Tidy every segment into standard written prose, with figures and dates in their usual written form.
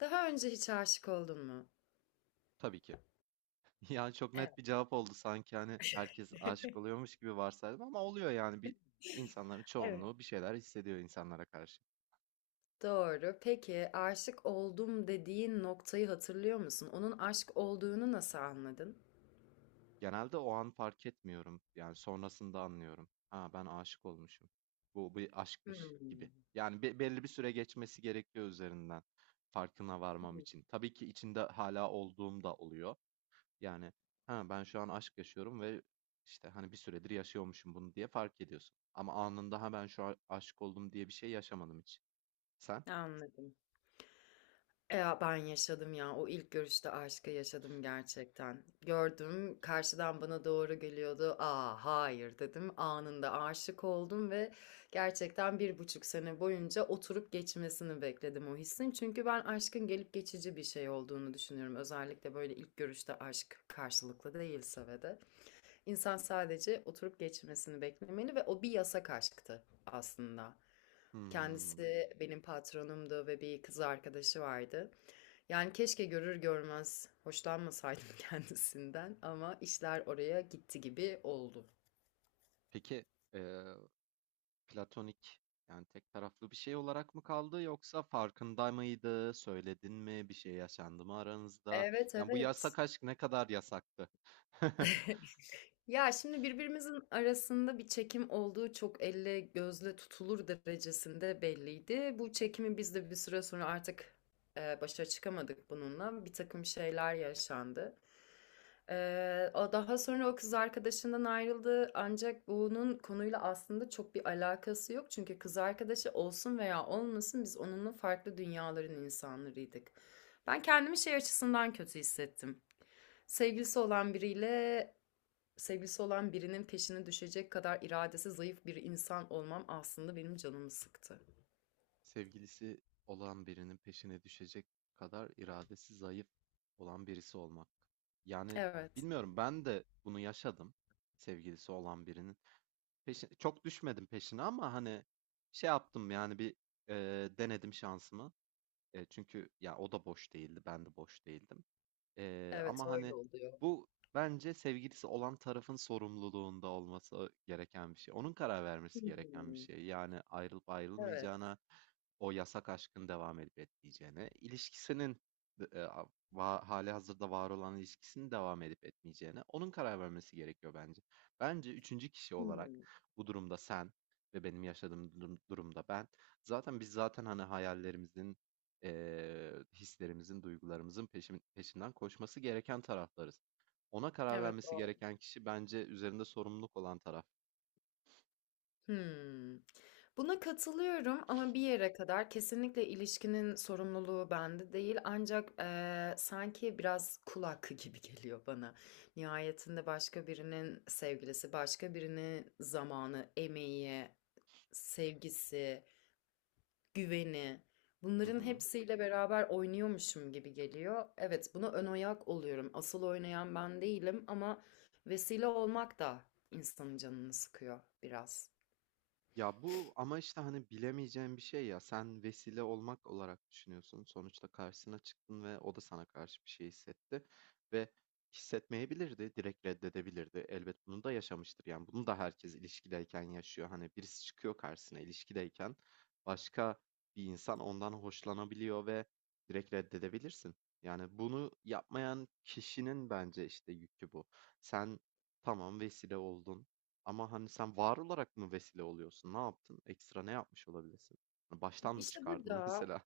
Daha önce hiç aşık oldun mu? Tabii ki. Yani çok net Evet. bir cevap oldu sanki, hani, herkes aşık oluyormuş gibi varsaydım ama oluyor yani insanların Evet. çoğunluğu bir şeyler hissediyor insanlara karşı. Doğru. Peki aşık oldum dediğin noktayı hatırlıyor musun? Onun aşk olduğunu nasıl anladın? Genelde o an fark etmiyorum. Yani sonrasında anlıyorum. Ha, ben aşık olmuşum. Bu bir aşkmış Hmm. gibi. Yani belli bir süre geçmesi gerekiyor üzerinden farkına varmam Hmm. için. Tabii ki içinde hala olduğum da oluyor. Yani, ha, ben şu an aşk yaşıyorum ve, işte, hani, bir süredir yaşıyormuşum bunu diye fark ediyorsun. Ama anında, ha, ben şu an aşık oldum diye bir şey yaşamadım hiç. Sen? Anladım. Ya ben yaşadım ya. O ilk görüşte aşkı yaşadım gerçekten. Gördüm, karşıdan bana doğru geliyordu. Aa, hayır dedim. Anında aşık oldum ve gerçekten bir buçuk sene boyunca oturup geçmesini bekledim o hissin. Çünkü ben aşkın gelip geçici bir şey olduğunu düşünüyorum. Özellikle böyle ilk görüşte aşk karşılıklı değilse ve de. İnsan sadece oturup geçmesini beklemeli ve o bir yasak aşktı aslında. Hımm. Kendisi benim patronumdu ve bir kız arkadaşı vardı. Yani keşke görür görmez hoşlanmasaydım kendisinden ama işler oraya gitti gibi oldu. Peki, eee, platonik, yani, tek taraflı bir şey olarak mı kaldı yoksa farkında mıydı? Söyledin mi? Bir şey yaşandı mı aranızda? Evet, Yani, bu evet. yasak aşk ne kadar yasaktı? Ya şimdi birbirimizin arasında bir çekim olduğu çok elle gözle tutulur derecesinde belliydi. Bu çekimi biz de bir süre sonra artık başa çıkamadık bununla. Bir takım şeyler yaşandı. E, O daha sonra o kız arkadaşından ayrıldı. Ancak bunun konuyla aslında çok bir alakası yok. Çünkü kız arkadaşı olsun veya olmasın biz onunla farklı dünyaların insanlarıydık. Ben kendimi şey açısından kötü hissettim, sevgilisi olan biriyle. Sevgilisi olan birinin peşine düşecek kadar iradesi zayıf bir insan olmam aslında benim canımı sıktı. Sevgilisi olan birinin peşine düşecek kadar iradesi zayıf olan birisi olmak. Yani, Evet. bilmiyorum, ben de bunu yaşadım. Sevgilisi olan birinin peşine çok düşmedim, peşine ama, hani, şey yaptım yani e, denedim şansımı. E, çünkü ya o da boş değildi, ben de boş değildim. Evet, Ama, öyle hani, oluyor. bu bence sevgilisi olan tarafın sorumluluğunda olması gereken bir şey. Onun karar vermesi gereken bir Hmm. şey. Yani, ayrılıp Evet. ayrılmayacağına, o yasak aşkın devam edip etmeyeceğine, ilişkisinin d a va hâlihazırda var olan ilişkisinin devam edip etmeyeceğine onun karar vermesi gerekiyor bence. Bence üçüncü kişi olarak Hmm. bu durumda sen, ve benim yaşadığım durumda ben, zaten biz zaten, hani, hayallerimizin, hislerimizin, duygularımızın peşinden koşması gereken taraflarız. Ona karar Evet, vermesi doğru. gereken kişi bence üzerinde sorumluluk olan taraf. Hmm. Buna katılıyorum ama bir yere kadar kesinlikle ilişkinin sorumluluğu bende değil. Ancak sanki biraz kul hakkı gibi geliyor bana. Nihayetinde başka birinin sevgilisi, başka birinin zamanı, emeği, sevgisi, güveni. Hı Bunların hı. hepsiyle beraber oynuyormuşum gibi geliyor. Evet, buna ön ayak oluyorum. Asıl oynayan ben değilim ama vesile olmak da insanın canını sıkıyor biraz. Ya bu ama, işte, hani, bilemeyeceğin bir şey ya. Sen vesile olmak olarak düşünüyorsun. Sonuçta karşısına çıktın ve o da sana karşı bir şey hissetti. Ve hissetmeyebilirdi, direkt reddedebilirdi. Elbet bunu da yaşamıştır. Yani bunu da herkes ilişkideyken yaşıyor. Hani birisi çıkıyor karşısına ilişkideyken, başka bir insan ondan hoşlanabiliyor ve direkt reddedebilirsin. Yani bunu yapmayan kişinin bence, işte, yükü bu. Sen, tamam, vesile oldun. Ama hani sen var olarak mı vesile oluyorsun? Ne yaptın? Ekstra ne yapmış olabilirsin? Hani, baştan mı İşte çıkardın burada mesela?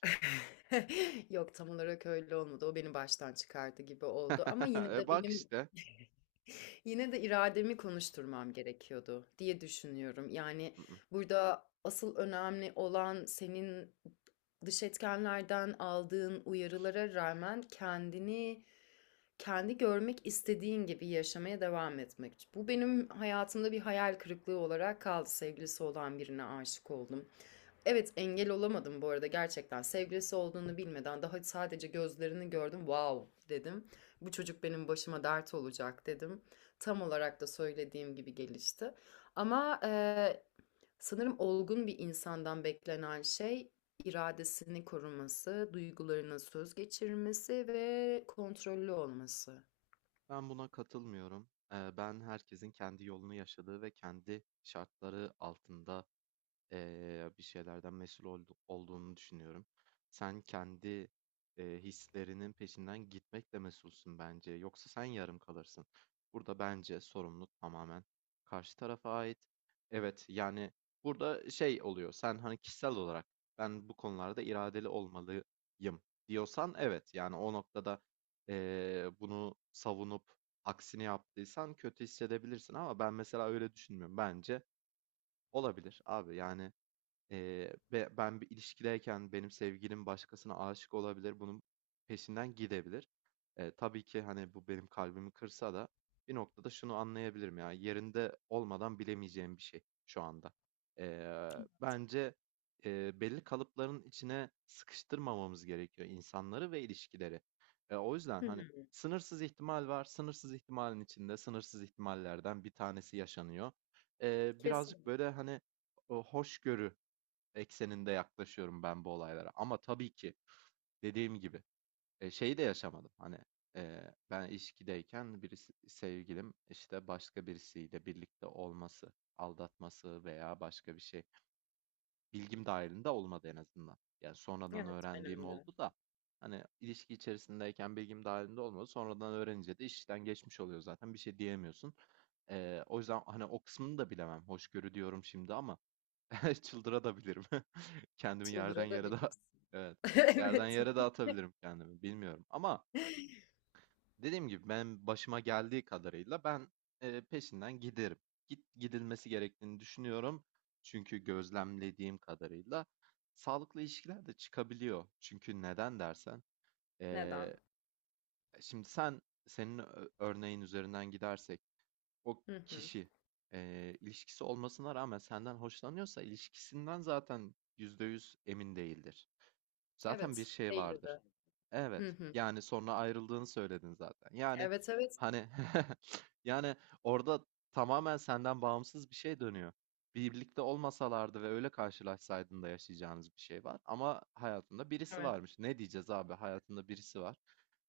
yok, tam olarak öyle olmadı. O beni baştan çıkardı gibi oldu ama yine E de bak benim işte. yine de irademi konuşturmam gerekiyordu diye düşünüyorum. Yani, Mm, mm. burada asıl önemli olan senin dış etkenlerden aldığın uyarılara rağmen kendini kendi görmek istediğin gibi yaşamaya devam etmek. Bu benim hayatımda bir hayal kırıklığı olarak kaldı. Sevgilisi olan birine aşık oldum. Evet, engel olamadım bu arada gerçekten. Sevgilisi olduğunu bilmeden daha sadece gözlerini gördüm. Wow dedim. Bu çocuk benim başıma dert olacak dedim. Tam olarak da söylediğim gibi gelişti. Ama sanırım olgun bir insandan beklenen şey iradesini koruması, duygularına söz geçirmesi ve kontrollü olması. Ben buna katılmıyorum. Ben herkesin kendi yolunu yaşadığı ve kendi şartları altında, bir şeylerden mesul olduğunu düşünüyorum. Sen kendi hislerinin peşinden gitmekle mesulsün bence. Yoksa sen yarım kalırsın. Burada bence sorumluluk tamamen karşı tarafa ait. Evet, yani burada şey oluyor. Sen, hani, kişisel olarak ben bu konularda iradeli olmalıyım diyorsan, evet. Yani o noktada bunu savunup aksini yaptıysan kötü hissedebilirsin ama ben mesela öyle düşünmüyorum. Bence olabilir abi, yani. Ve ben bir ilişkideyken benim sevgilim başkasına aşık olabilir, bunun peşinden gidebilir. Tabii ki, hani, bu benim kalbimi kırsa da bir noktada şunu anlayabilirim ya, yerinde olmadan bilemeyeceğim bir şey şu anda. Bence, belli kalıpların içine sıkıştırmamamız gerekiyor insanları ve ilişkileri. O yüzden, Hı hani, hı. sınırsız ihtimal var, sınırsız ihtimalin içinde sınırsız ihtimallerden bir tanesi yaşanıyor. Birazcık Kesin. böyle, hani, o hoşgörü ekseninde yaklaşıyorum ben bu olaylara. Ama tabii ki, dediğim gibi, şeyi de yaşamadım. Hani, e, ben ilişkideyken birisi sevgilim, işte, başka birisiyle birlikte olması, aldatması veya başka bir şey, bilgim dahilinde olmadı en azından. Yani sonradan Evet, öğrendiğim benim de. oldu da hani ilişki içerisindeyken bilgim dahilinde olmadı. Sonradan öğrenince de işten geçmiş oluyor zaten, bir şey diyemiyorsun. E, o yüzden, hani, o kısmını da bilemem. Hoşgörü diyorum şimdi ama çıldıra da bilirim. Kendimi yerden yere daha Çıldırabilirsin. Evet, yerden Evet. yere dağıtabilirim kendimi, bilmiyorum. Ama dediğim gibi, ben başıma geldiği kadarıyla ben, peşinden giderim. Gidilmesi gerektiğini düşünüyorum. Çünkü gözlemlediğim kadarıyla sağlıklı ilişkiler de çıkabiliyor. Çünkü neden dersen, eee, Neden? şimdi, senin örneğin üzerinden gidersek, o Hı hı. kişi, ilişkisi olmasına rağmen senden hoşlanıyorsa ilişkisinden zaten %100 emin değildir. Zaten bir Evet, şey vardır. değildi. Hı Evet. hı. Yani sonra ayrıldığını söyledin zaten. Yani, Evet, evet. hani, yani orada tamamen senden bağımsız bir şey dönüyor. Birlikte olmasalardı ve öyle karşılaşsaydın da yaşayacağınız bir şey var. Ama hayatında birisi Evet. varmış. Ne diyeceğiz abi? Hayatında birisi var.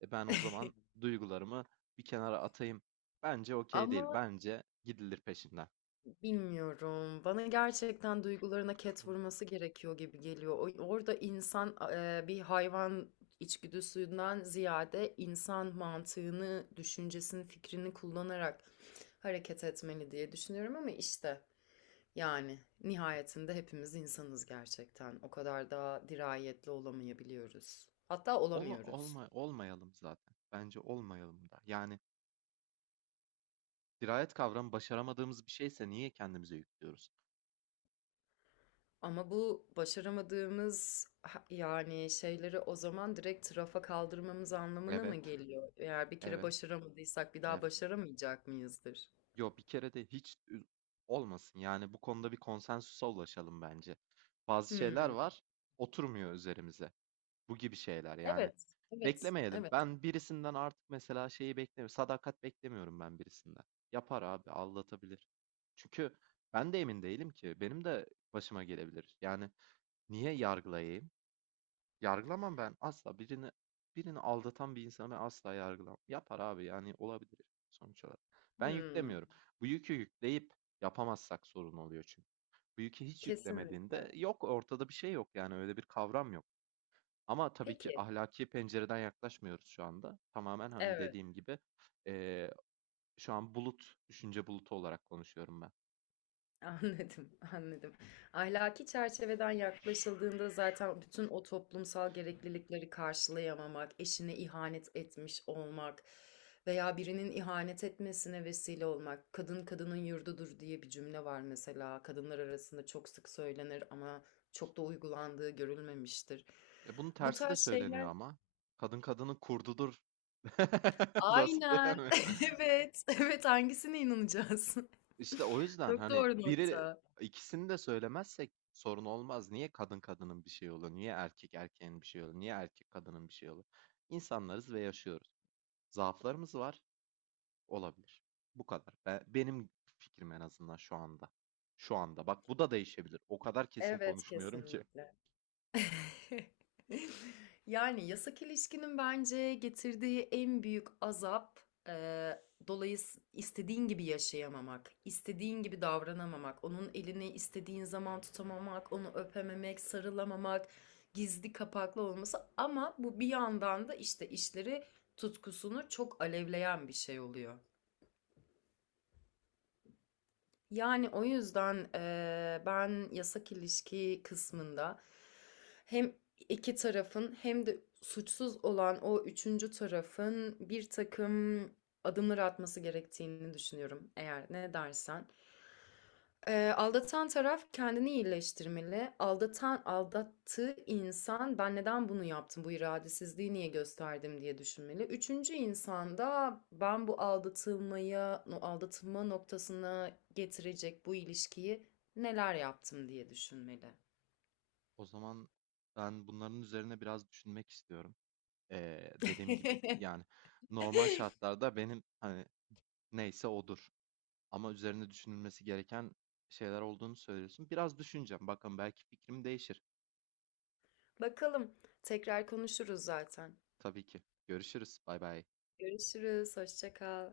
E ben o zaman duygularımı bir kenara atayım. Bence okey değil. Ama, Bence gidilir peşinden. bilmiyorum. Bana gerçekten duygularına ket vurması gerekiyor gibi geliyor. Orada insan bir hayvan içgüdüsünden ziyade insan mantığını, düşüncesini, fikrini kullanarak hareket etmeli diye düşünüyorum ama işte yani nihayetinde hepimiz insanız gerçekten. O kadar da dirayetli olamayabiliyoruz. Hatta olamıyoruz. Olmayalım zaten. Bence olmayalım da. Yani dirayet kavramı başaramadığımız bir şeyse niye kendimize yüklüyoruz? Ama bu başaramadığımız yani şeyleri o zaman direkt rafa kaldırmamız anlamına mı Evet, geliyor? Eğer bir kere evet, başaramadıysak bir daha evet. başaramayacak mıyızdır? Yo, bir kere de hiç olmasın. Yani bu konuda bir konsensüse ulaşalım bence. Bazı şeyler Hmm. var, oturmuyor üzerimize. Bu gibi şeyler yani. Evet, evet, Beklemeyelim. evet. Ben birisinden artık mesela şeyi beklemiyorum. Sadakat beklemiyorum ben birisinden. Yapar abi, aldatabilir. Çünkü ben de emin değilim ki. Benim de başıma gelebilir. Yani niye yargılayayım? Yargılamam ben asla. Birini aldatan bir insanı ben asla yargılamam. Yapar abi, yani olabilir sonuç olarak. Ben Hmm. yüklemiyorum. Bu yükü yükleyip yapamazsak sorun oluyor çünkü. Bu yükü hiç yüklemediğinde Kesinlikle. yok, ortada bir şey yok, yani öyle bir kavram yok. Ama tabii ki Peki, ahlaki pencereden yaklaşmıyoruz şu anda. Tamamen, hani, evet. dediğim gibi eee, şu an bulut, düşünce bulutu olarak konuşuyorum ben. Anladım, anladım. Ahlaki çerçeveden yaklaşıldığında zaten bütün o toplumsal gereklilikleri karşılayamamak, eşine ihanet etmiş olmak veya birinin ihanet etmesine vesile olmak, kadın kadının yurdudur diye bir cümle var mesela. Kadınlar arasında çok sık söylenir ama çok da uygulandığı görülmemiştir. E, bunun Bu tersi de tarz söyleniyor şeyler. ama. Kadın kadının kurdudur. Nasıl Aynen. yani? Evet. Evet, hangisine inanacağız? İşte o yüzden, Çok hani, doğru biri nokta. ikisini de söylemezsek sorun olmaz. Niye kadın kadının bir şey olur? Niye erkek erkeğin bir şey olur? Niye erkek kadının bir şey olur? İnsanlarız ve yaşıyoruz. Zaaflarımız var, olabilir. Bu kadar. Benim fikrim, en azından şu anda. Şu anda. Bak, bu da değişebilir. O kadar kesin Evet, konuşmuyorum ki. kesinlikle. Yani yasak ilişkinin bence getirdiği en büyük azap eee dolayıs istediğin gibi yaşayamamak, istediğin gibi davranamamak, onun elini istediğin zaman tutamamak, onu öpememek, sarılamamak, gizli kapaklı olması ama bu bir yandan da işte işleri tutkusunu çok alevleyen bir şey oluyor. Yani o yüzden ben yasak ilişki kısmında hem iki tarafın hem de suçsuz olan o üçüncü tarafın bir takım adımlar atması gerektiğini düşünüyorum eğer ne dersen. Aldatan taraf kendini iyileştirmeli. Aldatan aldattığı insan ben neden bunu yaptım, bu iradesizliği niye gösterdim diye düşünmeli. Üçüncü insan da ben bu aldatılmaya, no- aldatılma noktasına getirecek bu ilişkiyi neler yaptım diye düşünmeli. O zaman ben bunların üzerine biraz düşünmek istiyorum. Dediğim gibi, yani normal şartlarda benim, hani, neyse odur. Ama üzerine düşünülmesi gereken şeyler olduğunu söylüyorsun. Biraz düşüneceğim. Bakalım, belki fikrim değişir. Bakalım tekrar konuşuruz zaten. Tabii ki. Görüşürüz. Bay bay. Görüşürüz, hoşça kal.